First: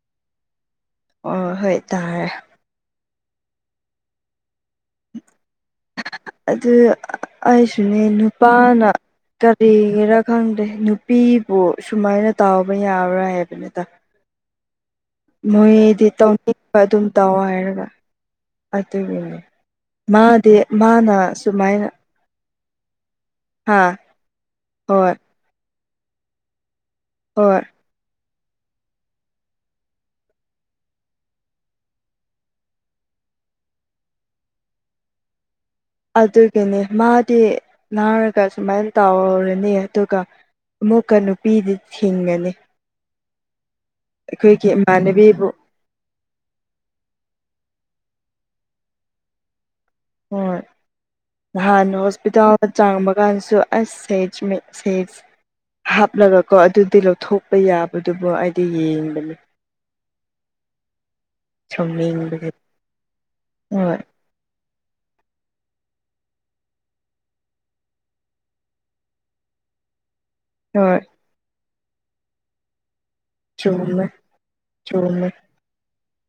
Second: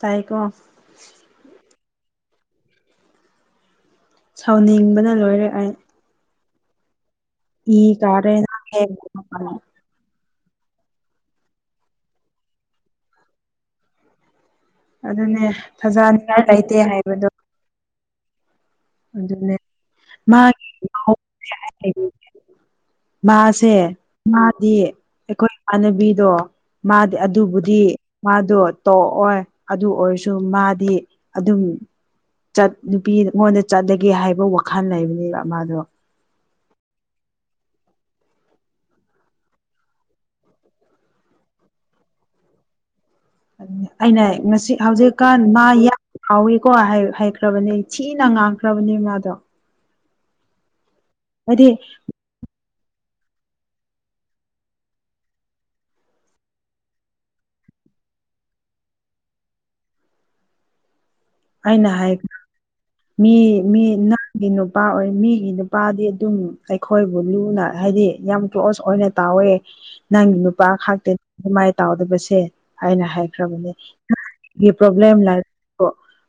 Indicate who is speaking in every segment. Speaker 1: ꯇꯥꯏꯀꯣ
Speaker 2: ꯍ ꯍꯣꯏ ꯇꯥꯔꯦ
Speaker 1: ꯁꯥꯎꯅꯤꯡꯕꯅ ꯂꯣꯏꯔꯦ ꯑꯩ
Speaker 2: ꯑꯗꯨ
Speaker 1: ꯏ
Speaker 2: ꯑꯩꯁꯨꯅꯦ
Speaker 1: ꯀꯥꯔꯦ ꯅꯪ
Speaker 2: ꯅꯨꯄꯥꯅ
Speaker 1: ꯍꯦꯛ
Speaker 2: ꯀꯔꯤꯒꯤꯔ ꯈꯪꯗꯦ ꯅꯨꯄꯤꯕꯨ ꯁꯨꯃꯥꯏꯅ ꯇꯥꯎꯕ ꯌꯥꯕ꯭ꯔꯥ ꯍꯥꯏꯕꯅꯤꯗ
Speaker 1: ꯑꯗꯨꯅꯦ
Speaker 2: ꯃꯣꯏꯗꯤ
Speaker 1: ꯊꯥꯖꯅꯤꯡꯉꯥꯏ ꯂꯩꯇꯦ
Speaker 2: ꯇꯧꯅꯤꯡꯕ ꯑꯗꯨꯝ
Speaker 1: ꯍꯥꯏꯕꯗꯣ
Speaker 2: ꯇꯧꯑꯣ ꯍꯥꯏꯔꯒ ꯑꯗꯨꯒꯤꯅꯦ
Speaker 1: ꯑꯗꯨꯅꯦ ꯃꯥ
Speaker 2: ꯃꯥꯗꯤ ꯃꯥꯅ ꯁꯨꯃꯥꯏꯅ
Speaker 1: [unintelligible] ꯃꯥꯁꯦ
Speaker 2: ꯍꯥ
Speaker 1: ꯃꯥꯗꯤ
Speaker 2: ꯍꯣꯏ
Speaker 1: ꯑꯩꯈꯣꯏ ꯆꯅꯕꯤꯗꯣ ꯃꯥꯗꯤ
Speaker 2: ꯍꯣꯏ
Speaker 1: ꯑꯗꯨꯕꯨꯗꯤ ꯃꯥꯗꯣ ꯇꯣꯛꯑꯣꯏ ꯑꯗꯨ ꯑꯣꯏꯔꯁꯨ ꯃꯥꯗꯤ ꯑꯗꯨꯝ ꯆꯠ ꯅꯨꯄꯤꯉꯣꯟꯗ ꯆꯠꯂꯒꯦ ꯍꯥꯏꯕ ꯋꯥꯈꯜ ꯂꯩꯕꯅꯦꯕ ꯃꯥꯗꯣ
Speaker 2: ꯑꯗꯨꯒꯤꯅꯤ ꯃꯥꯗꯤ ꯅꯥꯔꯒ ꯁꯨꯃꯥꯏꯅ ꯇꯧꯔꯅꯤ ꯑꯗꯨꯒ ꯑꯃꯨꯛꯀ ꯅꯨꯄꯤꯗꯤ ꯊꯤꯡꯒꯅꯤ
Speaker 1: ꯑꯩꯅ
Speaker 2: ꯑꯩꯈꯣꯏꯒꯤ
Speaker 1: ꯉꯁꯤ ꯍꯧꯖꯤꯛꯀꯥꯟ
Speaker 2: ꯏꯃꯥꯟꯅꯕꯤꯕꯨ
Speaker 1: ꯃꯥ ꯌꯥꯝ ꯍꯥꯎꯋꯤꯀꯣ ꯍꯥꯏꯈ꯭ꯔꯕꯅꯤ ꯊꯤꯅ ꯉꯥꯡꯈ꯭ꯔꯕꯅꯦ ꯃꯥꯗꯣ
Speaker 2: ꯍꯣꯏ
Speaker 1: ꯍꯥꯏꯗꯤ
Speaker 2: ꯅꯍꯥꯟ ꯍꯣꯁꯄꯤꯇꯥꯜ ꯆꯥꯡꯕ ꯀꯥꯟꯁꯨ ꯑꯁ ꯁꯦꯖ ꯁꯦꯖ ꯍꯥꯞꯂꯒꯀꯣ ꯑꯗꯨꯗꯤ ꯂꯧꯊꯣꯛꯄ ꯌꯥꯕꯗꯨꯕꯨ ꯑꯩꯗꯤ ꯌꯦꯡꯕꯅꯤ
Speaker 1: ꯑꯩꯅ ꯍꯥꯏꯈ
Speaker 2: ꯁꯥꯎꯅꯤꯡꯕꯒꯤ
Speaker 1: ꯃꯤ ꯃꯤ
Speaker 2: ꯍꯣꯏ
Speaker 1: ꯅꯪ ꯅꯨꯄꯥ ꯑꯣꯏ ꯃꯤꯒꯤ ꯅꯨꯄꯥꯗꯤ ꯑꯗꯨꯝ ꯑꯩꯈꯣꯏꯕꯨ ꯂꯨꯅ ꯍꯥꯏꯗꯤ ꯌꯥꯝ ꯀ꯭ꯂꯣꯁ ꯑꯣꯏꯅ ꯇꯧꯋꯦ ꯅꯪꯒꯤ ꯅꯨꯄꯥ
Speaker 2: ꯍꯣꯏ
Speaker 1: ꯈꯥꯛꯇꯅꯤ ꯑꯗꯨꯃꯥꯏ ꯇꯥꯎꯗꯕꯁꯦ ꯍꯥꯏꯅ ꯍꯥꯏ ꯈꯔ꯭ꯕꯅꯦ
Speaker 2: ꯆꯨꯝꯃꯦ
Speaker 1: [unintelligible] ꯄꯔꯣꯕꯂꯦꯝ
Speaker 2: ꯆꯨꯝꯃꯦ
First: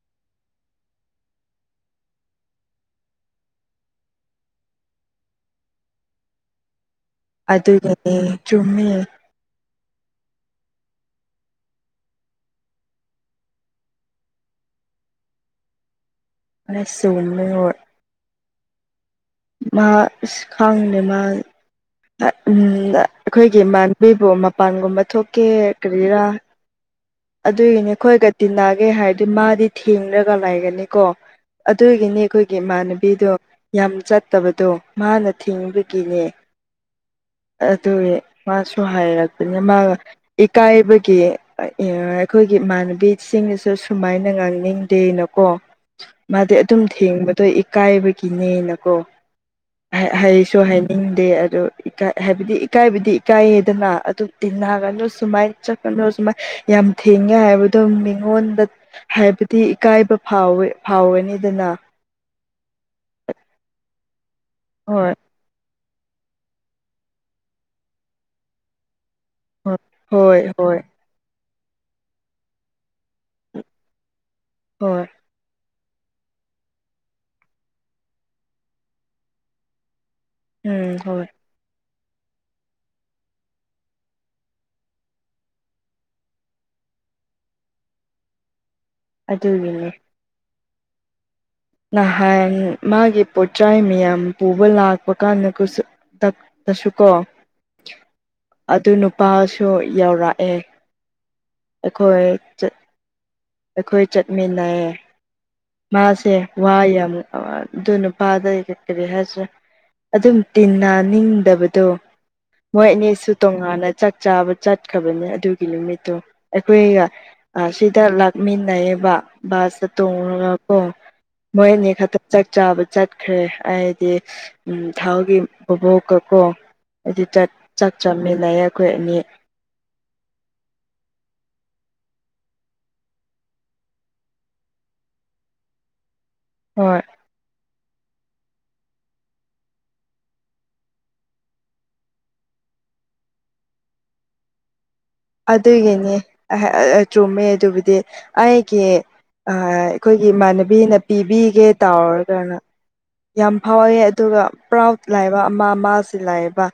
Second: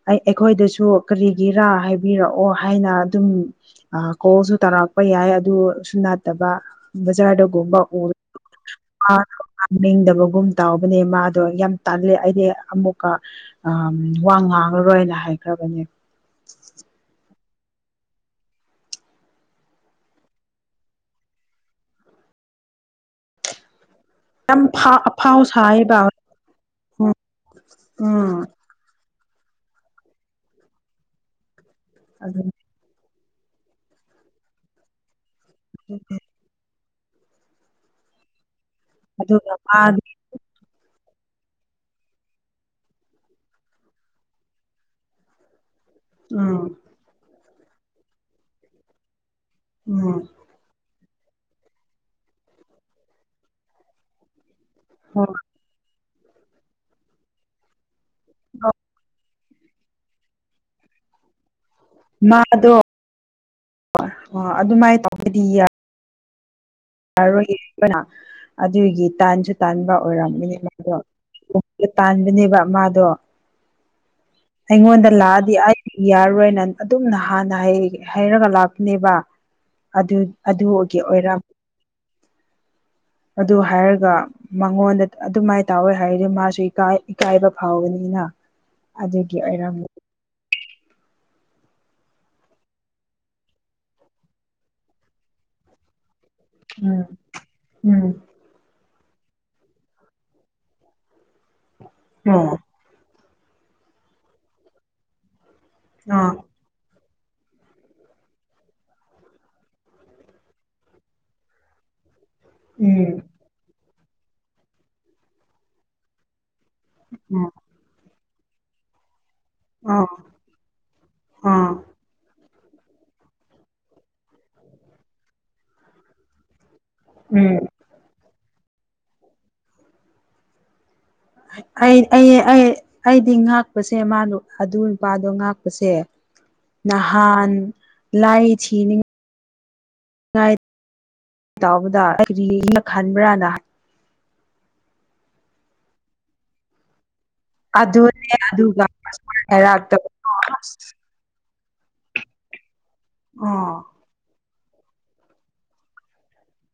Speaker 1: ꯑꯩ ꯑꯩꯈꯣꯏꯗꯁꯨ ꯀꯔꯤꯒꯤꯔꯥ ꯍꯥꯏꯕꯤꯔꯛꯑꯣ ꯍꯥꯏꯅ ꯑꯗꯨꯝ ꯀꯣꯜꯁꯨ ꯇꯥꯔꯛꯄ ꯄ ꯌꯥꯏ ꯑꯗꯨꯁꯨ ꯅꯥꯠꯇꯕ ꯕꯖꯥꯔꯗꯒꯨꯝꯕ ꯎꯔ
Speaker 2: ꯑꯗꯨꯒꯤꯅꯦ ꯆꯨꯝꯃꯦ
Speaker 1: ꯅꯤꯡꯗꯕꯒꯨꯝ ꯇꯥꯎꯕꯅꯦ ꯃꯥꯗꯣ ꯌꯥꯝ ꯇꯥꯜꯂꯤ ꯑꯩꯗꯤ ꯑꯃꯨꯛꯀ ꯋꯥ ꯉꯥꯡ ꯃꯔꯣꯏꯅ ꯍꯥꯏꯈ꯭ꯔꯕꯅꯦ
Speaker 2: [unintelligible] ꯃꯥ ꯑꯁ ꯈꯪꯗꯦ ꯃꯥ ꯑꯩꯈꯣꯏꯒꯤ ꯏꯃꯥꯟ ꯑꯗꯨꯕꯨ
Speaker 1: ꯌꯥꯝ ꯐꯥ
Speaker 2: ꯃꯄꯥꯟꯒꯨꯝꯕ
Speaker 1: ꯑꯐꯥꯎ
Speaker 2: ꯊꯣꯛꯀꯦ
Speaker 1: ꯁꯥꯏꯌꯦꯕ
Speaker 2: ꯀꯔꯤꯔꯥ
Speaker 1: ꯎꯝ
Speaker 2: ꯑꯗꯨꯒꯤꯅꯦ ꯑꯩꯈꯣꯏꯒ
Speaker 1: ꯎꯝ
Speaker 2: ꯇꯤꯟꯅꯒꯦ ꯍꯥꯏꯔꯗꯤ ꯃꯥꯗꯤ ꯊꯦꯡꯂꯒ ꯂꯩꯒꯅꯤꯀꯣ ꯑꯗꯨꯒꯤꯅꯤ
Speaker 1: ꯑꯗꯨ
Speaker 2: ꯑꯩꯈꯣꯏꯒꯤ ꯏꯃꯥꯟꯅꯕꯤꯗꯣ ꯌꯥꯝ ꯆꯠꯇꯕꯗꯣ ꯃꯥꯅ ꯊꯤꯡꯕꯒꯤꯅꯦ ꯑꯗꯨ ꯃꯥꯁꯨ ꯁꯨ
Speaker 1: ꯑꯗꯨꯒ
Speaker 2: ꯍꯥꯏꯔꯛꯄꯅꯤ ꯃꯥꯒ
Speaker 1: ꯃꯥꯗꯤ
Speaker 2: ꯏꯀꯥꯏꯕꯒꯤ ꯑꯩꯈꯣꯏꯒꯤ ꯏꯃꯥꯟꯅꯕꯤꯁꯤꯡꯅꯁꯨ ꯁꯨꯃꯥꯏꯅ ꯉꯥꯡꯅꯤꯡꯗꯦꯅꯀꯣ ꯃꯥꯗꯤ
Speaker 1: ꯎꯝ
Speaker 2: ꯑꯗꯨꯝ ꯊꯦꯡꯕꯗꯣ ꯏꯀꯥꯏꯕꯒꯤꯅꯦꯅꯀꯣ
Speaker 1: ꯎꯝ
Speaker 2: ꯍꯥꯏꯁꯨ ꯍꯥꯏꯅꯤꯡꯗꯦ ꯑꯗꯨ ꯏꯀꯥꯏ ꯍꯥꯏꯕꯗꯤ ꯏꯀꯥꯏꯕꯗꯤ ꯏꯀꯥꯏꯌꯦꯗꯅ ꯑꯗꯨꯝ ꯇꯤꯟꯅꯒꯅꯣ
Speaker 1: ꯍꯣꯏ
Speaker 2: ꯁꯨꯃꯥꯏꯅ ꯆꯠꯀꯅꯨ ꯁꯨꯃꯥꯏꯅ ꯌꯥꯝ ꯊꯤꯡꯉꯦ ꯍꯥꯏꯕꯗꯣ ꯃꯤꯡ ꯉꯣꯟꯗ ꯍꯥꯏꯕꯗꯤ ꯏꯀꯥꯏꯕ ꯐꯥꯎꯋꯦ ꯐꯥꯎꯋꯅꯤꯗꯅ
Speaker 1: ꯃꯥꯗꯣ ꯑꯗꯨꯃꯥꯏꯅ
Speaker 2: ꯍꯣꯏ
Speaker 1: ꯇꯧꯒꯗꯤ ꯌꯥ ꯌꯥꯔꯣꯏꯅ ꯑꯗꯨꯒꯤ ꯇꯥꯟꯁꯨ
Speaker 2: ꯍꯣꯏ
Speaker 1: ꯇꯥꯟꯕ
Speaker 2: ꯍꯣꯏ
Speaker 1: ꯑꯣꯏꯔꯝꯒ ꯅꯤ
Speaker 2: ꯍꯣꯏ
Speaker 1: ꯃꯥꯗꯣ ꯇꯥꯟꯕꯅꯦꯕ ꯃꯥꯗꯣ
Speaker 2: ꯍꯣꯏ
Speaker 1: ꯑꯩꯉꯣꯟꯗ ꯂꯥꯛꯑꯗꯤ ꯑꯩ ꯌꯥꯔꯣꯏꯅ ꯑꯗꯨꯝꯅ ꯍꯥꯟꯅ ꯍꯩꯔꯒ ꯂꯥꯛꯄꯅꯦꯕ ꯑꯗꯨ ꯑꯗꯨꯒꯤ
Speaker 2: ꯎꯝ ꯍꯣꯏ
Speaker 1: ꯑꯣꯏꯔꯝ ꯑꯗꯨ ꯍꯥꯏꯔꯒ ꯃꯉꯣꯟꯗ ꯑꯗꯨꯃꯥꯏꯅ ꯇꯧꯋꯦ ꯍꯥꯏꯔꯗꯤ ꯃꯥꯁꯨ ꯏꯀꯥꯏꯕ ꯐꯥꯎꯕꯅꯤꯅ ꯑꯗꯨꯒꯤ ꯑꯣꯏꯔꯝ
Speaker 2: ꯑꯗꯨꯒꯤꯅꯦ ꯅꯍꯥꯟ ꯃꯥꯒꯤ ꯄꯣꯠꯆꯥꯏ ꯃꯤꯌꯥꯝ ꯄꯨꯕ ꯂꯥꯛꯄ ꯀꯥꯟꯗ ꯀꯨꯁꯨ ꯇꯄ ꯇꯁꯨ
Speaker 1: ꯎꯝ
Speaker 2: ꯀꯣ
Speaker 1: ꯎꯝ
Speaker 2: ꯑꯗꯨ ꯅꯨꯞ ꯄꯥꯁꯨ ꯌꯧꯔꯛꯑꯦ ꯑꯩꯈꯣꯏ
Speaker 1: ꯑꯣ
Speaker 2: ꯑꯩꯈꯣꯏ ꯆꯠꯃꯤꯟꯅꯩꯌꯦ
Speaker 1: ꯑꯥ
Speaker 2: ꯃꯥꯁꯦ ꯌꯥꯝ ꯑꯗꯨ ꯅꯨꯄꯥꯥ ꯗꯣ ꯀꯔꯤ ꯍꯥꯏꯁꯤꯔꯥ ꯑꯗꯨꯝ ꯇꯤꯟꯅ ꯅꯤꯡꯗꯕꯗꯣ ꯃꯣꯏ
Speaker 1: ꯎꯝ
Speaker 2: ꯑꯅꯤꯁꯨ ꯇꯣꯉꯥꯟꯅ ꯆꯥꯛ ꯆꯥꯕ ꯆꯠꯈ꯭ꯔꯕꯅꯤ ꯑꯗꯨꯒꯤ ꯅꯨꯃꯤꯠꯇꯨ ꯑꯩꯈꯣꯏꯒ ꯁꯤꯗ ꯂꯥꯛꯃꯤꯟꯅꯩꯌꯦꯕ ꯕꯥꯁꯇ
Speaker 1: ꯑꯣ
Speaker 2: ꯇꯣꯡꯔꯒ ꯀꯣ
Speaker 1: ꯑꯣ
Speaker 2: ꯃꯣꯏꯅꯤ ꯈꯛꯇꯪ ꯆꯥꯛ ꯆꯥꯕ ꯆꯠꯈ꯭ꯔꯦ ꯑꯩꯗꯤ ꯊꯥꯎꯒꯤ ꯈꯨꯕꯣꯛꯀꯀꯣ ꯍꯥꯏꯗꯤ ꯆꯥꯛ ꯆꯃꯤ ꯂꯥꯏꯔꯤꯛ ꯈꯣꯏ ꯑꯅꯤ
Speaker 1: ꯑꯩ ꯑꯩ ꯑꯩ ꯑꯩꯗꯤ ꯉꯥꯛꯄꯁꯦ ꯃꯥ ꯑꯗꯨ ꯅꯨꯄꯥꯗꯣ ꯉꯥꯛꯄꯁꯦ
Speaker 2: ꯍꯣꯏ
Speaker 1: ꯅꯍꯥꯟ ꯂꯥꯏ ꯊꯤꯅꯤꯡ ꯗꯥꯏꯠ ꯇꯧꯕꯗ [unintelligible] ꯈꯟꯕ꯭ꯔꯥꯅ
Speaker 2: ꯑꯗꯨꯒꯤꯅꯦ ꯆꯨꯝꯃꯦ ꯑꯗꯨꯕꯨꯗꯤ
Speaker 1: ꯑꯗꯨꯅꯦ
Speaker 2: ꯑꯩꯒꯤ
Speaker 1: ꯑꯗꯨꯒ ꯍꯥꯏꯔꯛꯇꯕ
Speaker 2: ꯑꯩꯈꯣꯏꯒꯤ ꯏꯃꯥꯟꯅꯕꯤꯅ ꯄꯤꯕꯤꯒꯦ ꯇꯥꯎꯔꯒꯅ ꯌꯥꯝ
Speaker 1: ꯑꯣ
Speaker 2: ꯐꯥꯎꯋꯦ ꯑꯗꯨꯒ ꯄ꯭ꯔꯥꯎꯠ ꯂꯩꯕ ꯑꯃꯥ ꯃꯥꯁꯤ ꯂꯩꯕ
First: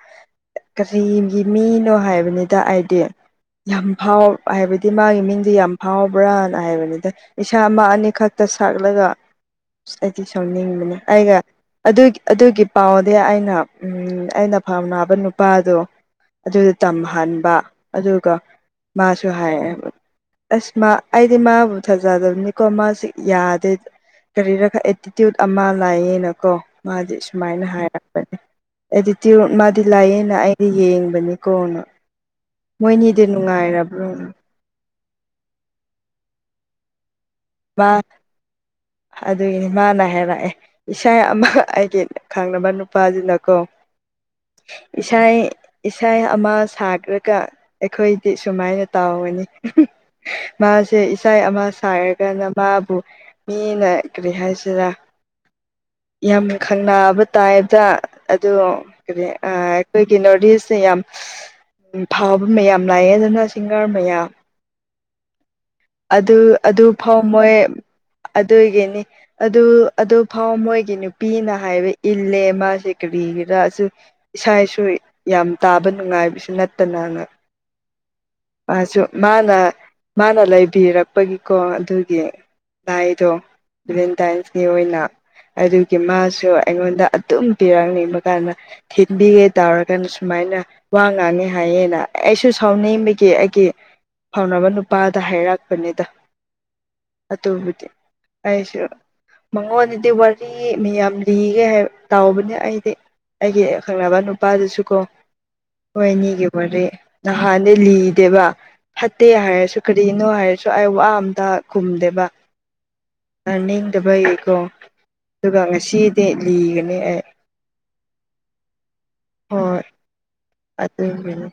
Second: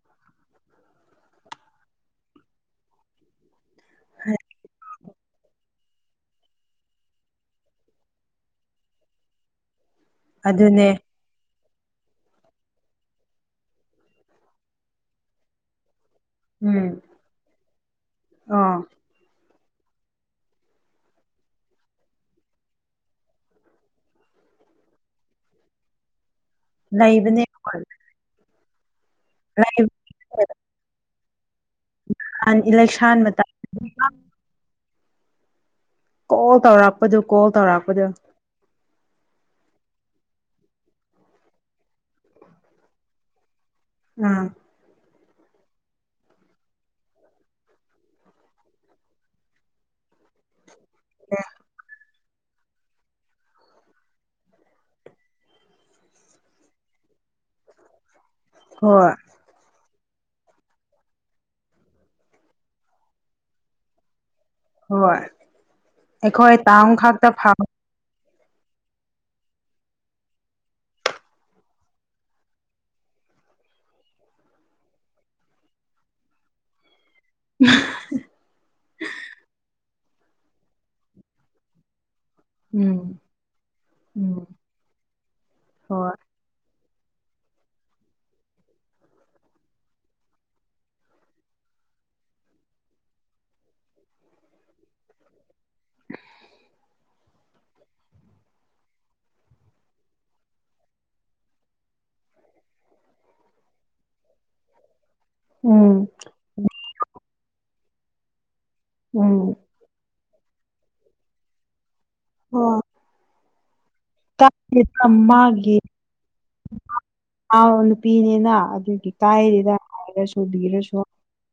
Speaker 2: ꯀꯔꯤꯒꯤ ꯃꯤꯅꯣ ꯍꯥꯏꯕꯅꯤꯗ ꯑꯩꯗꯤ ꯌꯥꯝ ꯐꯥꯎ ꯍꯥꯏꯕꯗꯤ ꯃꯥꯒꯤ ꯃꯤꯡꯗꯤ ꯌꯥꯝ ꯐꯥꯎꯕ꯭ꯔꯥꯅ ꯍꯥꯏꯕꯅꯤꯗ ꯏꯁꯥ ꯑꯃ ꯑꯅꯤ ꯈꯛꯇ ꯁꯛꯂꯒ ꯑꯁ ꯑꯩꯗꯤ ꯁꯥꯎ
Speaker 1: ꯑꯗꯨꯅꯦ
Speaker 2: ꯅꯤꯡꯕꯅꯦ ꯑꯩꯒ ꯑꯗꯨ ꯑꯗꯨꯒꯤ ꯄꯥꯎꯗꯤ ꯑꯩꯅ ꯎꯝ ꯑꯩꯅ ꯐꯥꯝꯅꯕ ꯅꯨꯄꯥꯗꯣ ꯑꯗꯨꯗ
Speaker 1: ꯎꯝ
Speaker 2: ꯇꯝꯍꯟꯕ ꯑꯗꯨꯒ
Speaker 1: ꯑꯣ
Speaker 2: ꯃꯥꯁꯨ ꯍꯥꯏꯌꯦ ꯑꯁ ꯃꯥ ꯑꯩꯗꯤ ꯃꯥꯕꯨ ꯊꯥꯖꯗꯕꯅꯤꯀꯣ ꯃꯥꯁꯨ ꯌꯥꯗꯦ ꯀꯔꯤꯔ ꯑꯦꯇꯤꯇ꯭ꯌꯨꯠ ꯑꯃ ꯂꯥꯛꯌꯦꯅꯀꯣ ꯃꯥꯗꯤ
Speaker 1: ꯂꯩꯕꯅꯦ
Speaker 2: ꯁꯨꯃꯥꯏꯅ ꯍꯥꯏꯔꯛꯄꯅꯦ ꯑꯦꯇꯤꯇ꯭ꯌꯨꯠ ꯃꯥꯗꯤ ꯂꯥꯛꯑꯅ
Speaker 1: ꯅꯍꯥꯟ
Speaker 2: ꯑꯩꯗꯤ ꯌꯦꯡꯕꯅꯤꯀꯣꯅ
Speaker 1: ꯏꯂꯦꯛꯁꯟ
Speaker 2: ꯅꯤꯗ
Speaker 1: ꯃꯇꯝ
Speaker 2: ꯅꯨꯡꯉꯥꯏꯔꯥꯔꯕ꯭ꯔꯣ
Speaker 1: ꯑꯣ ꯇꯧꯔꯄꯁꯨ
Speaker 2: ꯃꯥ ꯑꯗꯨꯒꯤꯅꯦ ꯃꯥꯅꯥ ꯍꯥꯏꯔꯛꯑꯦ ꯏꯁꯥ ꯑꯃ ꯑꯩꯒꯤ ꯈꯪꯅꯕ ꯅꯨꯄꯥꯁꯤꯅꯀꯣ
Speaker 1: ꯑꯥ
Speaker 2: ꯏꯁ ꯏꯁꯥ ꯑꯃ ꯁꯥꯈ꯭ꯔꯒ ꯑꯩꯈꯣꯏꯗꯤ ꯁꯨꯃꯥꯏꯅ ꯇꯥꯎꯒꯅꯤ
Speaker 1: [unintelligible]
Speaker 2: ꯃꯥꯁꯦ ꯏꯁꯥꯏ ꯑꯃ ꯁꯥꯏꯔꯒ ꯅ ꯃꯥꯕꯨ ꯃꯤꯅ ꯀꯔꯤ ꯍꯥꯏꯁꯤꯔꯥ ꯌꯥꯝ ꯈꯪꯕ ꯇꯥꯏꯕꯗ ꯑ
Speaker 1: ꯍꯣꯏ
Speaker 2: ꯀꯔꯤ ꯑꯩꯈꯣꯏꯒꯤ ꯅꯣꯔꯠ ꯏꯁꯇ ꯌꯥꯝ ꯐꯕ ꯃꯌꯥꯝ ꯂꯥꯛꯑꯦ ꯑꯗꯨꯅ ꯁꯤꯡꯒꯔ ꯃꯌꯥꯝ
Speaker 1: ꯍꯣꯏ ꯑꯩꯈꯣꯏ ꯇꯥꯥꯎ ꯈꯥꯛ
Speaker 2: ꯑꯃꯣꯏ ꯑꯗꯨꯒꯤꯅꯤ ꯑꯗꯨ ꯑꯗꯨ ꯐꯥꯎ ꯃꯣꯏꯒꯤ ꯅꯨꯄꯤꯅ ꯍꯥꯏꯕ ꯏꯜꯂꯦ ꯃꯥꯁꯦ ꯕꯤꯒꯦꯔꯥ ꯑꯗꯨ ꯏꯁꯥꯁꯨ ꯌꯥꯝ ꯇꯥꯕ ꯅꯨꯡꯉꯥꯏꯕꯁꯨ ꯅꯠꯇꯅ ꯃꯥꯁꯨ ꯃꯥꯅ ꯃꯥꯅ ꯂꯩꯕꯤꯔꯛꯄꯒꯤꯀꯣ ꯑꯗꯨꯒꯤ
Speaker 1: ꯎꯝ
Speaker 2: ꯥꯏꯗꯣ
Speaker 1: ꯎꯝ
Speaker 2: ꯚꯦꯂꯦꯟꯇꯥꯏꯟꯁꯀꯤ ꯑꯣꯏꯅ ꯑꯗꯨꯒꯤ
Speaker 1: ꯍꯣꯏ
Speaker 2: ꯃꯥꯁꯨ ꯑꯩꯉꯣꯟꯗ ꯑꯗꯨꯝ ꯄꯤꯔꯛꯅꯤꯕ ꯀꯥꯟꯗ ꯊꯤꯟꯕꯤꯒꯦ ꯇꯧꯔꯒꯅ ꯁꯨꯃꯥꯏꯅ ꯋꯥ ꯉꯥꯡꯉꯤ ꯍꯥꯏꯌꯦꯅ ꯑꯩꯁꯨ ꯁꯥꯎꯅꯤꯡꯕꯒꯤ ꯑꯩꯒꯤ ꯁꯥꯎꯅꯕ ꯅꯨꯄꯥꯗ ꯍꯥꯏꯔꯛꯄꯅꯤꯗ ꯑ ꯇꯣꯕꯨꯗꯤ ꯑꯁꯨ ꯃꯉꯣꯟꯗꯗꯤ ꯋꯥꯔꯤ ꯃꯤ ꯌꯥꯝ ꯂꯤꯒꯦ ꯍꯥꯏꯕ ꯇꯥꯎꯕꯅꯦ ꯑꯩꯗꯤ ꯑꯩꯒꯤ ꯑ ꯈꯪꯅꯕ ꯅꯨꯄꯥꯗꯨꯁꯨ ꯀꯣ
Speaker 1: ꯎꯝ
Speaker 2: ꯍꯣꯏꯅꯤꯒ ꯃꯥꯦ ꯅꯥꯟ ꯑꯗꯩ ꯂꯤꯗꯦꯕ ꯐꯠꯇꯦ
Speaker 1: ꯎꯝ
Speaker 2: ꯍꯥꯏꯔꯁꯨ ꯀꯔꯤꯅꯣ ꯍꯥꯏꯔꯁꯨ ꯑꯩ ꯋꯥ ꯑꯝꯇ ꯈꯨꯝꯗꯦꯕ
Speaker 1: ꯍꯣꯏ
Speaker 2: ꯑ ꯕꯩꯒꯤꯀꯣ
Speaker 1: ꯀꯥꯏꯗꯦꯗ
Speaker 2: ꯑꯗꯨꯒ ꯉꯁꯤꯗꯤ ꯂꯤꯒꯅꯤ ꯑꯩ
Speaker 1: ꯑ ꯅꯨꯄꯤꯅꯤꯅ ꯑꯗꯨꯒꯤ ꯀꯥꯏꯔꯤꯦꯗ
Speaker 2: ꯍꯣꯏ
Speaker 1: ꯍꯥꯏꯔꯁꯨꯕꯤꯔꯁꯨ
Speaker 2: ꯑꯗꯨꯒꯤꯅꯤ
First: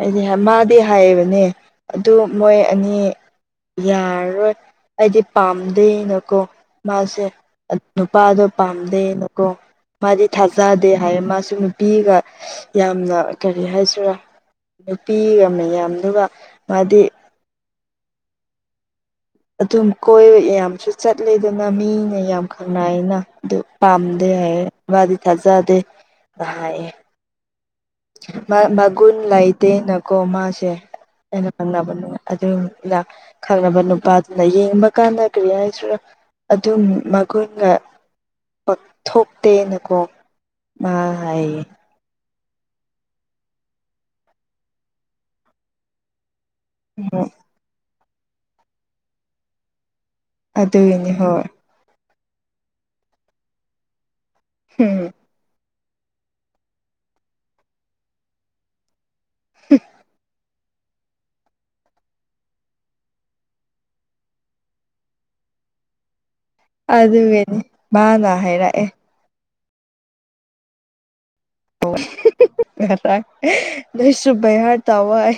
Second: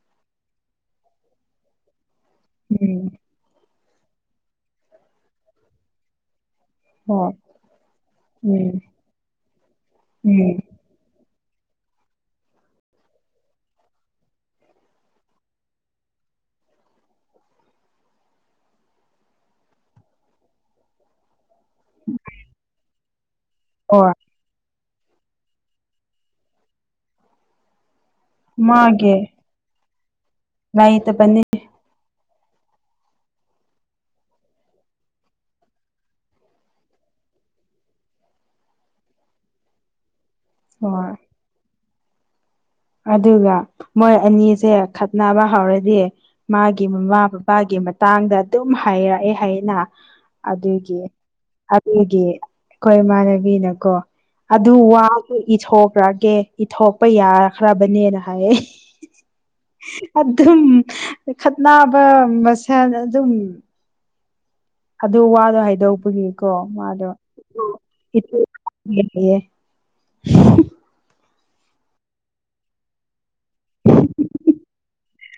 Speaker 2: ꯑꯩꯗꯤ ꯃꯥꯗꯤ ꯍꯥꯏꯕꯅꯦ ꯑꯗꯨ ꯃꯣꯏ ꯑꯅꯤ
Speaker 1: ꯎꯝ
Speaker 2: ꯌꯥꯔꯔꯣꯏ ꯑꯩꯗꯤ ꯄꯥꯝꯗꯦꯅꯀꯣ ꯃꯥꯁꯦ
Speaker 1: ꯍꯣꯏ
Speaker 2: ꯅꯨꯄꯥꯗꯣ
Speaker 1: ꯎꯝ
Speaker 2: ꯄꯥꯝꯗꯦꯅꯀꯣ ꯃꯥꯗꯤ
Speaker 1: ꯎꯝ
Speaker 2: ꯊꯥꯖꯗꯦ ꯍꯥꯏ ꯃꯥꯁꯨ ꯑꯗꯨ ꯅꯨꯄꯤꯒ ꯌꯥꯝꯅ ꯀꯔꯤ ꯍꯥꯏꯁꯤꯔꯥ ꯅꯨꯄꯤꯒ ꯃꯌꯥꯝꯗꯨꯒ ꯃꯥꯗꯤ ꯑꯗꯨꯝ ꯀꯣꯏ ꯌꯥꯝꯁꯨ ꯆꯠꯂꯦ ꯑꯗꯨꯅ ꯃꯤꯅ ꯌꯥꯝ ꯈꯪꯅꯏꯅ ꯑꯗꯨ
Speaker 1: ꯍꯣꯏ
Speaker 2: ꯄꯥꯝꯗꯦ ꯍꯥꯏꯌꯦ ꯃꯥꯗꯤ ꯊꯥꯖꯗꯦ ꯑꯌꯦ
Speaker 1: ꯃꯥꯒꯤ
Speaker 2: ꯃꯒꯨꯟ ꯂꯩꯇꯦꯅꯀꯣ ꯃꯥꯁꯦ
Speaker 1: ꯂꯩꯇꯕꯅꯤ
Speaker 2: ꯑꯩꯅ ꯉꯪꯅꯕ ꯅꯨꯡꯉꯥꯏ ꯑꯗꯨꯅ ꯈꯪꯅꯕ ꯅꯨꯄꯥꯗꯨꯅ ꯌꯦꯡꯕ ꯀꯥꯟꯗ ꯀꯔꯤ ꯍꯥꯏꯁꯤ ꯑꯗꯨꯝ ꯃꯒꯨꯟꯒ ꯀꯊꯣꯛꯇꯦꯅꯀꯣ [inaudible]
Speaker 1: ꯍꯣꯏ ꯑꯗꯨꯒ ꯃꯣꯏ ꯑꯅꯤꯁꯦ ꯈꯠꯅꯕ ꯍꯧꯔꯗꯤ ꯃꯥꯒꯤ ꯃꯃꯥ ꯄꯥꯒꯤ ꯃꯇꯥꯡꯗ ꯑꯗꯨꯝ ꯍꯥꯏꯔꯛꯑꯦ ꯍꯥꯏꯅ ꯑꯗꯨꯗꯒꯤ
Speaker 2: ꯑꯗꯨꯒꯤꯅꯤ ꯍꯣꯏ
Speaker 1: ꯑꯩꯈꯣꯏ ꯏꯃꯥꯟꯅꯕꯤꯅꯀꯣ ꯑꯗꯨ
Speaker 2: ꯎꯝ
Speaker 1: ꯋꯥꯊ ꯒꯦ ꯏꯊꯣꯛꯄ ꯌꯥꯈ꯭ꯔꯕꯅꯦꯅ ꯍꯥꯏ ꯑꯗꯨꯝ ꯈꯠꯕ ꯃꯁꯦ ꯑꯗꯨꯝ ꯑꯗꯨ ꯋꯥꯗꯣ ꯍꯥꯏꯗꯄꯒꯤꯀꯣ
Speaker 2: ꯑꯗꯨꯒꯤꯅꯤ ꯃꯥꯅ ꯍꯥꯏꯔꯛꯑꯦ
Speaker 1: ꯃꯥꯗꯣꯌꯦ [unintelligible]
Speaker 2: ꯅꯣꯏꯁꯨ ꯕꯩꯍꯥꯔ ꯇꯥꯋꯥꯏ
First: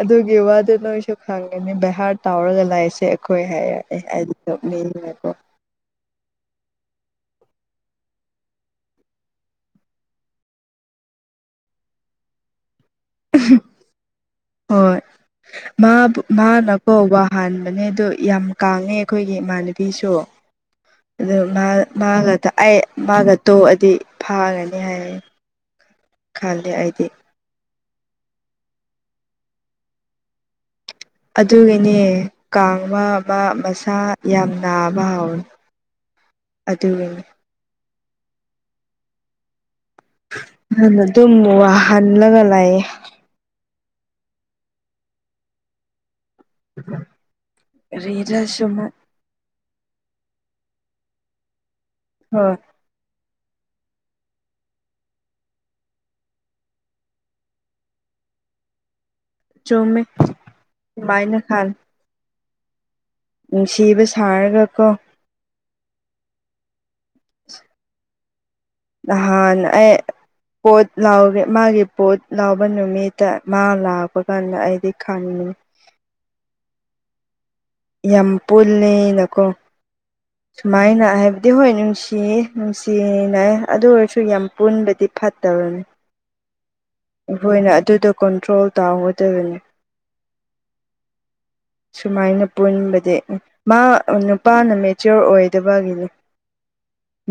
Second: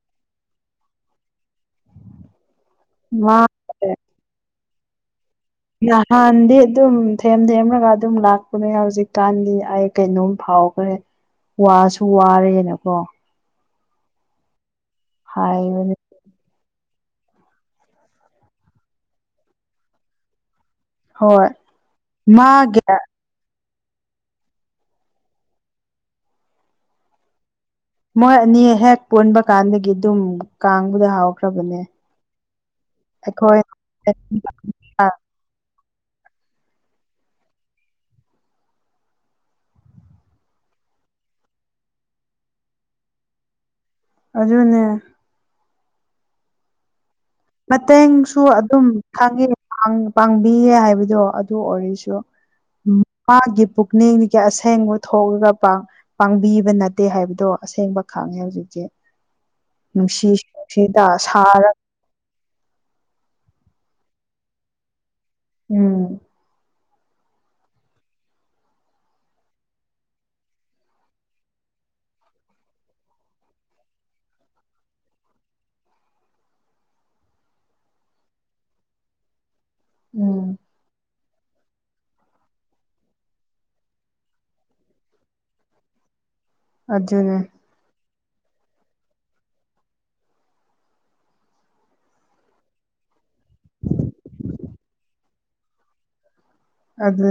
Speaker 2: ꯑꯗꯨꯒꯤ ꯋꯥꯗ ꯅꯣꯏꯁꯨ ꯈꯪꯒꯅꯤ ꯚꯍꯥꯔ ꯇꯥꯎꯔꯒ ꯂꯥꯛꯏꯁꯦ
Speaker 1: ꯃꯥ
Speaker 2: ꯑꯩꯈꯣꯏ ꯍꯥꯏ ꯍꯥꯏꯗꯤꯀꯣ
Speaker 1: ꯅꯍꯥꯟꯗꯤ ꯑꯗꯨꯝ ꯊꯦꯝ ꯊꯦꯝꯂꯒ ꯑꯗꯨꯝ ꯂꯥꯛꯄꯅꯦ ꯍꯧꯖꯤꯛꯀꯥꯟꯗꯤ ꯑꯩ ꯀꯩꯅꯣꯝ ꯐꯥꯎ ꯀꯥꯎꯈ꯭ꯔꯦ ꯋꯥꯁꯨ ꯋꯥꯔꯦꯅꯀꯣ
Speaker 2: ꯍꯣꯏ ꯃꯥ
Speaker 1: ꯍꯥꯏꯕꯅꯦ
Speaker 2: ꯃꯥ ꯀꯧꯕ ꯍꯥꯟꯕꯅꯦ ꯑꯗꯨ ꯌꯥꯝ ꯀꯉꯦ ꯑꯩꯈꯣꯏꯒꯤ ꯏꯃꯥꯟꯅꯕꯤꯁꯨ ꯑꯗꯨ
Speaker 1: ꯍꯣꯏ
Speaker 2: ꯃꯥ ꯃꯥꯒ ꯑꯩ
Speaker 1: ꯃꯥꯒꯤ
Speaker 2: ꯃꯥꯒ ꯇꯣ ꯗꯤ ꯐꯥꯒꯅꯤ ꯍꯥꯏ ꯈꯜꯂꯤ ꯑꯩꯗꯤ
Speaker 1: ꯃꯣꯏ ꯑꯅꯤ ꯍꯦꯛ ꯄꯨꯟꯕ ꯀꯥꯟꯗꯒꯤ ꯑꯗꯨꯝ ꯀꯥꯡꯕꯨꯗ ꯍꯧꯈ꯭ꯔꯕꯅꯦ
Speaker 2: ꯑꯗꯨꯒꯤꯅꯦ ꯀꯥꯡꯕ ꯃ
Speaker 1: ꯑꯩꯈꯣꯏ
Speaker 2: ꯃꯁꯥ ꯌꯥꯝ ꯅꯥꯕ ꯍꯥꯎꯋꯤ ꯑꯗꯨꯒ ꯍꯅ ꯑꯗꯨꯝ ꯋꯥꯍꯜꯂꯒ ꯂꯥꯛꯑꯌꯦ
Speaker 1: ꯍꯧꯖꯤꯅꯦ
Speaker 2: ꯎꯝ
Speaker 1: ꯃꯇꯦꯡꯁꯨ ꯑꯗꯨꯝ ꯈꯪꯉꯦ ꯄꯥꯡꯕꯤꯌꯦ ꯍꯥꯏꯕꯗꯣ ꯑꯗꯨ ꯑꯣꯏꯔꯤꯁ
Speaker 2: ꯍꯣꯏ
Speaker 1: ꯎꯝ ꯃꯥꯒꯤ ꯄꯨꯛꯅꯤꯡꯒꯤ ꯑꯁꯦꯡꯕ ꯊꯣꯛꯂꯒ ꯄꯥꯡꯕꯤꯕ ꯅꯠꯇꯦ ꯍꯥꯏꯕꯗꯣ ꯑꯁꯦꯡꯕ ꯈꯪ ꯍꯧꯖꯤꯛꯇꯤ
Speaker 2: ꯆꯨꯝꯃꯦ
Speaker 1: ꯅꯨꯡꯁꯤ ꯅꯨꯡꯁꯤꯗ
Speaker 2: ꯑꯗꯨꯃꯥꯏꯅ ꯈꯜ
Speaker 1: ꯁꯥꯔꯒ
Speaker 2: ꯅꯨꯡꯁꯤꯕ ꯁꯥꯔꯒ ꯀꯣ
Speaker 1: ꯎꯝ
Speaker 2: ꯍꯥꯟ ꯑꯦ ꯄꯣꯠ ꯂꯥꯎꯦ ꯃꯥꯒꯤ ꯄꯣꯠ ꯂꯥꯎꯕ ꯅꯨꯃꯤꯠꯇ ꯃꯥ ꯂꯥꯛꯄ ꯀꯥꯟꯗ ꯑꯩꯗꯤ ꯈꯥꯅꯤꯡꯉꯦ ꯎ
Speaker 1: [unintelligible]
Speaker 2: ꯌꯥꯝ ꯄꯨꯜꯂꯦꯅꯀꯣ
Speaker 1: ꯎꯝ
Speaker 2: ꯁꯨꯃꯥꯏꯅ ꯍꯥꯏꯕ ꯗꯤ ꯍꯣꯏ ꯅꯨꯡꯁꯤꯌꯦ ꯅꯨꯡꯁꯤꯅꯩ ꯑꯗꯨ ꯑꯣꯏꯔꯁꯨ ꯌꯥꯝ ꯄꯨꯟꯕꯗꯤ ꯐꯠꯇꯕꯅꯤ
Speaker 1: ꯑꯗꯨꯅꯦ
Speaker 2: ꯑꯩꯈꯣꯏꯅ ꯑꯗꯨꯗꯣ ꯀꯟꯇ꯭ꯔꯣꯜ ꯇꯥꯎꯒꯗꯕꯅꯤ
Speaker 1: [unintelligible]
Speaker 2: ꯁꯨꯃꯥꯏꯅ ꯄꯨꯟꯕꯗꯤ ꯃꯥ ꯅꯨꯄꯥꯅ ꯃꯦꯆꯤꯌꯣꯔ ꯑꯣꯏꯗꯕꯒꯤꯅꯦ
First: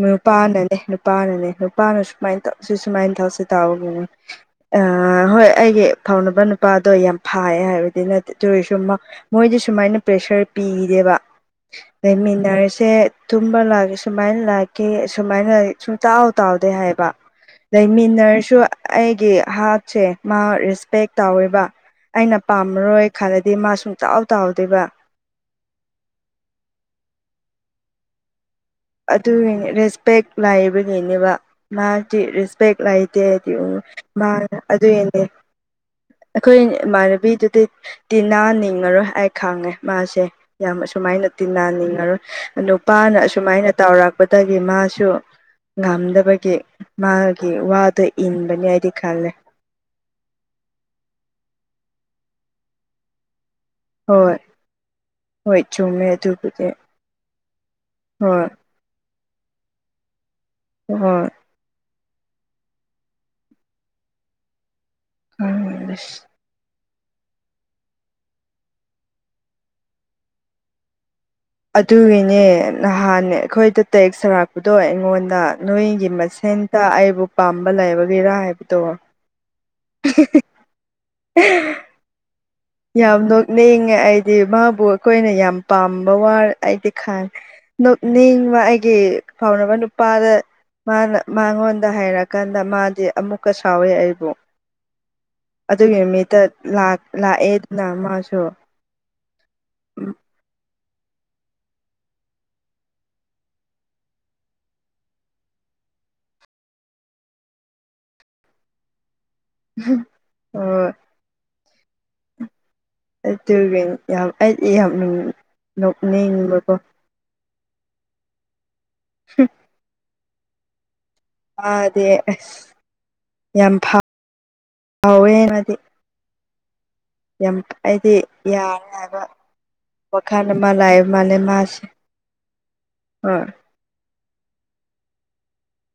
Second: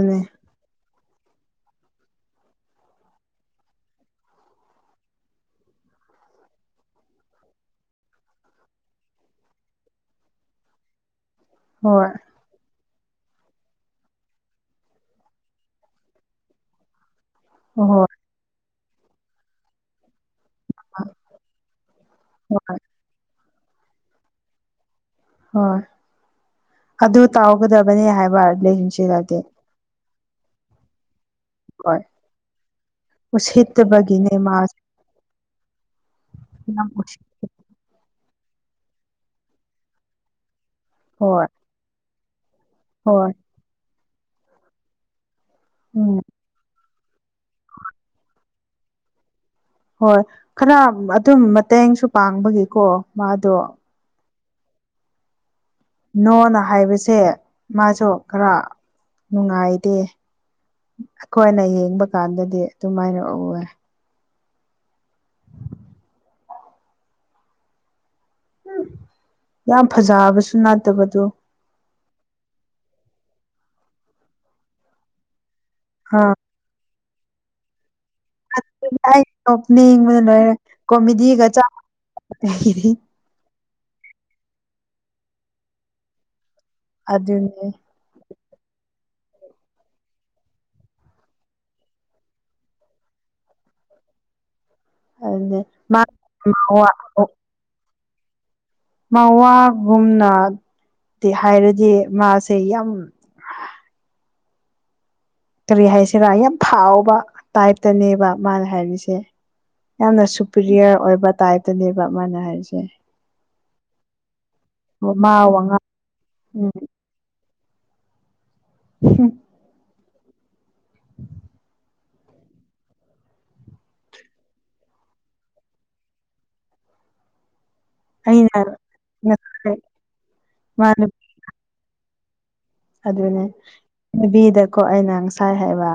Speaker 2: ꯃ ꯄꯥꯅꯅꯦ ꯅꯨ ꯅꯨꯄꯥꯅꯅꯦ ꯅꯨꯄꯥꯅ ꯁꯨꯃꯥꯏꯅ ꯇꯧ ꯁꯤ ꯁꯨꯃꯥꯏꯅ ꯇꯧꯁꯤ ꯇꯥꯎꯒꯤꯅꯦ ꯑ ꯍꯣꯏ ꯑꯩꯒꯤ ꯐꯥꯎꯅꯕ ꯅꯨꯄꯥꯗꯣ ꯌꯥꯝ ꯐꯥꯏ ꯍꯥꯏꯕꯗꯤ ꯅꯠꯇ ꯁ ꯃꯣꯏꯗꯤ ꯁꯨꯃꯥꯏꯅ ꯄ꯭ꯔꯦ ꯁꯔ ꯄꯤꯈꯤꯗꯦꯕ
Speaker 1: ꯍꯣꯏ
Speaker 2: ꯂꯩ ꯂꯩꯃꯤꯟꯅꯔꯁꯦ ꯇꯨꯝꯕ ꯂꯥꯛꯀꯦ ꯁꯨꯃꯥꯏꯅ ꯂꯥꯛꯀꯦ ꯁꯃꯥꯏꯅ ꯁꯨꯝꯇꯥꯎ ꯇꯥꯎꯗꯦ ꯍꯥꯏꯕ
Speaker 1: ꯍꯣꯏ
Speaker 2: ꯂꯩꯃꯤꯟꯅꯔꯁꯨ ꯑꯩꯒꯤ ꯍꯥꯞꯁꯦ ꯃꯥ ꯔꯦꯁꯄꯦꯛ ꯇꯧꯋꯦꯕ ꯑꯩꯅ
Speaker 1: ꯍꯣꯏ
Speaker 2: ꯄꯥꯝꯃꯔꯣꯏ ꯈꯜꯂꯗꯤ ꯗꯤ ꯃꯥ ꯁꯨꯡꯇꯥꯎ ꯇꯥꯎꯍꯥꯎꯗꯣꯏꯕ
Speaker 1: ꯍꯣꯏ ꯑꯗꯨ ꯇꯥꯎꯒꯗꯕꯅꯤ ꯍꯥꯏꯕꯗꯤ
Speaker 2: ꯑꯗꯨꯒꯤꯅꯦ ꯔꯦꯁꯄꯦꯛ ꯂꯥꯏꯕꯒꯤꯅꯦꯕ
Speaker 1: ꯍꯣꯏ
Speaker 2: ꯃꯥꯗꯤ ꯔꯦꯁꯄꯦꯛ ꯂꯩꯇꯦ ꯍꯥꯏꯗꯤ ꯃꯥ
Speaker 1: ꯎꯁꯤꯠꯇꯕꯒꯤꯅꯦ ꯃꯥꯁꯦ
Speaker 2: ꯑꯗꯨꯅꯦ ꯑꯩꯈꯣꯏ
Speaker 1: ꯌꯥꯝ ꯎꯁꯤꯠ
Speaker 2: ꯃꯥꯅꯕꯤꯗꯤ ꯇꯤꯅꯥ ꯅꯤꯡꯉꯔꯣꯏ ꯍꯥꯏ ꯈꯪꯉꯦ ꯃꯥꯁꯦ ꯌꯥꯝ ꯑꯁꯨꯃꯥꯏꯅ
Speaker 1: ꯍꯣꯏ
Speaker 2: ꯇꯤꯟꯅ ꯅꯤꯡꯉꯔꯣꯏ ꯅꯨꯄꯥꯅ
Speaker 1: ꯍꯣꯏ
Speaker 2: ꯑꯁꯨꯃꯥꯏꯅ ꯇꯧꯔꯛꯄꯗꯒꯤ ꯃꯥꯁꯨ
Speaker 1: ꯎꯝ
Speaker 2: ꯉꯝꯗꯕꯒꯤ ꯃꯥ ꯋꯥꯗꯣ ꯏꯟꯕꯅꯤ ꯑꯩꯗꯤ ꯈꯜꯂꯦ
Speaker 1: ꯍꯣꯏ ꯈꯔ ꯑꯗꯨꯝ ꯃꯇꯦꯡꯁꯨ ꯄꯥꯡꯕꯒꯤꯀꯣ ꯃꯥꯗꯣ
Speaker 2: ꯍꯣꯏ ꯍꯣꯏ ꯆꯨꯝꯃꯦ
Speaker 1: ꯅꯣꯅ
Speaker 2: ꯑꯗꯨꯕꯨꯗꯤ
Speaker 1: ꯍꯥꯏꯕꯁꯦ ꯃꯥꯁꯨ
Speaker 2: ꯍꯣꯏ
Speaker 1: ꯈꯔ ꯅꯨꯡꯉꯥꯏꯗꯦ
Speaker 2: ꯍꯣꯏ
Speaker 1: ꯑꯩꯈꯣꯏꯅ ꯌꯦꯡꯕ ꯀꯥꯟꯗꯗꯤ ꯑꯗꯨꯃꯥꯏꯅ ꯎꯋꯦ
Speaker 2: ꯎꯁ
Speaker 1: ꯎꯝ ꯌꯥꯝ ꯐꯖꯕꯁꯨ ꯠꯇꯕꯗꯣ
Speaker 2: ꯑꯗꯨꯒꯤꯅꯦ ꯅꯍꯥꯟꯅꯦ ꯑꯩꯈꯣꯏꯗ ꯇꯦꯛ ꯁꯥꯔꯛꯄꯗꯣ ꯑꯩꯉꯣꯟꯗ ꯅꯣꯏꯒꯤ
Speaker 1: ꯑꯥ
Speaker 2: ꯃꯁꯦꯟꯇ ꯑꯩꯕꯨ ꯄꯥꯝꯕ ꯂꯩꯕ
Speaker 1: ꯅꯤꯡ ꯀꯣꯃꯦꯗꯤꯒ ꯆ ꯇꯗꯤ
Speaker 2: ꯅꯦꯡꯉ ꯑꯩꯗꯤ ꯃꯥꯕꯨ ꯑꯩꯈꯣꯏꯅ ꯌꯥꯝ ꯄꯥꯝꯕ ꯋꯥ ꯑꯩꯗꯤ
Speaker 1: ꯑꯗꯨꯅꯦ
Speaker 2: ꯈꯪꯉꯦ ꯅꯤꯡꯕ ꯑꯩꯒꯤ ꯐꯥꯎꯅꯕ ꯅꯨꯄꯥꯗ ꯃꯥꯅ ꯃꯉꯣꯟꯗ ꯍꯥꯏꯔꯛꯑꯀꯥꯟꯗ ꯃꯥꯗꯤ ꯑꯃꯨꯛꯀ ꯁꯥꯎꯋꯦ ꯑꯩꯕꯨ
Speaker 1: ꯑꯗꯨꯅꯦ
Speaker 2: ꯑꯗꯨꯒꯤ
Speaker 1: ꯃꯥ
Speaker 2: ꯅꯨꯃꯤꯠꯇ ꯂꯥꯛꯑꯦꯅ ꯃꯥꯁꯨ
Speaker 1: ꯃꯧꯋꯥ ꯨꯅ ꯍꯥꯏꯔꯗꯤ ꯃꯥꯁꯦ ꯌꯥꯝ ꯀꯔꯤ ꯍꯥꯏꯁꯤꯔꯥ ꯌꯥꯝ ꯊꯥꯎꯕ ꯇꯥꯏꯞꯇꯅꯦꯕ ꯃꯥꯅ ꯍꯥꯏꯔꯤꯁꯦ ꯌꯥꯝꯅ
Speaker 2: ꯍꯣꯏ
Speaker 1: ꯁꯨꯄꯔꯤꯌꯔ ꯑꯣꯏꯕ ꯇꯥꯏꯞꯇꯅꯦꯕ ꯑꯃꯅ ꯍꯥꯏꯔꯤꯁꯦ
Speaker 2: ꯑꯩ ꯑꯩꯗꯤ ꯌꯥꯝ
Speaker 1: ꯃꯥ ꯋꯥꯉꯥꯡ ꯎꯝ
Speaker 2: ꯅꯣꯛꯅꯤꯡꯅꯤꯡꯕꯀꯣ
Speaker 1: ꯍꯝ
Speaker 2: ꯑꯥꯗꯦ ꯑꯁ ꯌꯥꯝ ꯐ ꯍꯥꯎꯋꯦꯅꯗꯤ ꯌꯥꯝ ꯑꯩꯗꯤ
Speaker 1: ꯑꯩꯅ
Speaker 2: ꯌꯥꯔꯦ ꯍꯥꯏꯕ
Speaker 1: ꯉꯁꯥꯏ
Speaker 2: ꯋꯥꯈꯜ ꯑꯃ
Speaker 1: ꯃꯥ
Speaker 2: ꯂꯥꯛꯑꯕ ꯃꯥꯜꯂꯦ ꯃꯥꯁꯦ
Speaker 1: ꯑꯗꯨꯅꯦ
Speaker 2: ꯍꯣꯏ
Speaker 1: ꯅꯨꯕꯤꯗꯀꯣ ꯑꯩꯅ ꯉꯁꯥꯏ ꯍꯥꯏꯕ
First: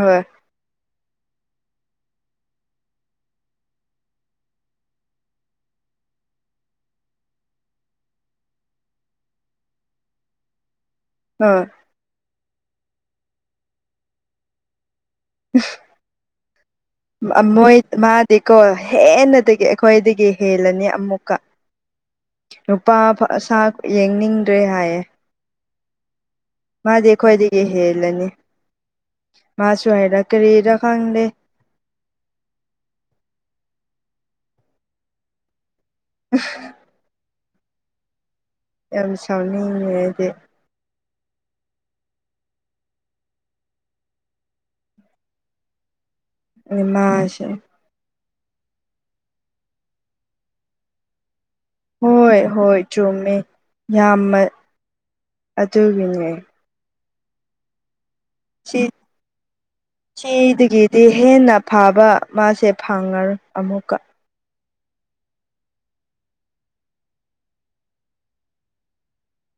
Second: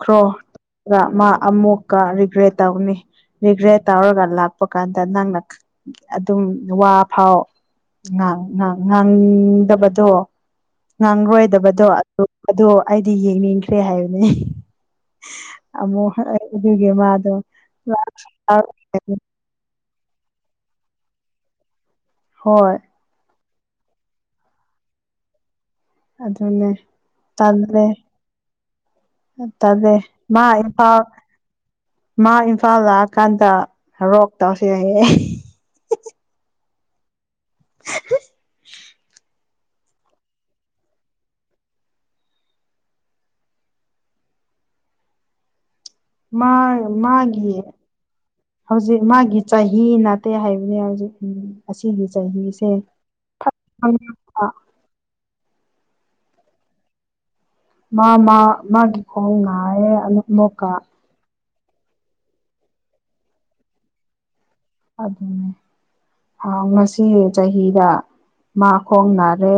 Speaker 2: ꯍꯣꯏ
Speaker 1: ꯃꯥ ꯑꯃꯨꯛꯀ ꯔꯤꯒ꯭ꯔꯦꯠ ꯇꯧꯅꯤ ꯔꯤꯒ꯭ꯔꯦꯠ ꯇꯧꯔꯒ ꯂꯥꯛꯄ ꯀꯥꯟꯗ ꯅꯪꯅ ꯑꯗꯨꯝ ꯋꯥ ꯐꯥꯎ ꯉꯥꯡꯗꯕꯗꯣ
Speaker 2: ꯍꯣꯏ
Speaker 1: ꯉꯥꯡꯔꯣꯏꯗꯕꯗꯣ ꯑꯗꯨꯗꯣ ꯑꯩꯗꯤ ꯌꯦꯡꯅꯤꯡꯈ꯭ꯔꯦ ꯍꯥꯏꯕꯅꯤ ꯑꯃꯣ
Speaker 2: ꯃꯣꯏ ꯃꯥꯗꯤꯀꯣ ꯍꯦꯟꯅꯗꯒꯤ ꯑꯩꯈꯣꯏꯗꯒꯤ ꯍꯦꯜꯂꯅꯤ ꯑꯃꯨꯛꯀ
Speaker 1: ꯍꯣꯏ
Speaker 2: ꯅꯨꯄꯥ ꯑꯁꯥ ꯌꯦꯡꯅꯤꯡꯗ꯭ꯔꯦ ꯍꯥꯏꯌꯦ
Speaker 1: ꯑꯗꯨꯗꯅꯦ
Speaker 2: ꯃꯥꯗꯤ ꯑꯩꯈꯣꯏꯗꯒꯤ ꯍꯦꯜꯂꯅꯤ
Speaker 1: ꯇꯜꯦ
Speaker 2: ꯃꯥꯁꯨ
Speaker 1: ꯗꯦ
Speaker 2: ꯍꯥꯏꯔ
Speaker 1: ꯃꯥ ꯏ
Speaker 2: ꯀꯔꯤꯔ
Speaker 1: ꯄꯥꯎ
Speaker 2: ꯈꯪꯗꯦ
Speaker 1: ꯃꯥ ꯏꯝꯐꯥꯜ ꯂꯥꯛꯑꯀꯥꯟꯗ ꯔꯣꯛ ꯇꯧꯁꯤ ꯌꯥꯏꯌꯦ [inaudible]
Speaker 2: ꯌꯥꯝ ꯁꯥꯎꯅꯤꯅꯦꯗꯤ
Speaker 1: ꯃꯥ
Speaker 2: ꯃꯥꯁꯦ
Speaker 1: ꯃꯥꯒꯤꯦ ꯍꯧꯖꯤꯛ ꯃꯥꯒꯤ ꯆꯍꯤ ꯅꯥꯠꯇꯦ ꯍꯥꯏꯕꯅꯤ ꯍꯧꯖꯤꯛ ꯑꯁꯤꯒꯤ
Speaker 2: ꯍꯣꯏ
Speaker 1: ꯆꯍꯤꯁꯦ
Speaker 2: ꯍꯣꯏ ꯆꯨꯝꯃꯦ ꯌꯥꯝꯃ ꯑꯗꯨꯒꯤꯉꯏ
Speaker 1: ꯃꯥ ꯃꯥ ꯃꯥꯒꯤ ꯈꯣꯡ ꯉꯥꯏꯑꯦ ꯑꯃꯨꯛꯀ
Speaker 2: ꯐꯥꯕ ꯃꯥꯁꯦ ꯐꯪꯉꯔ ꯑꯃꯨꯛꯀ
Speaker 1: ꯑꯗꯨ ꯑꯗꯨꯅꯦ ꯉꯁꯤ ꯆꯍꯤꯗ ꯃꯥ ꯈꯣꯡꯅꯥꯔꯦ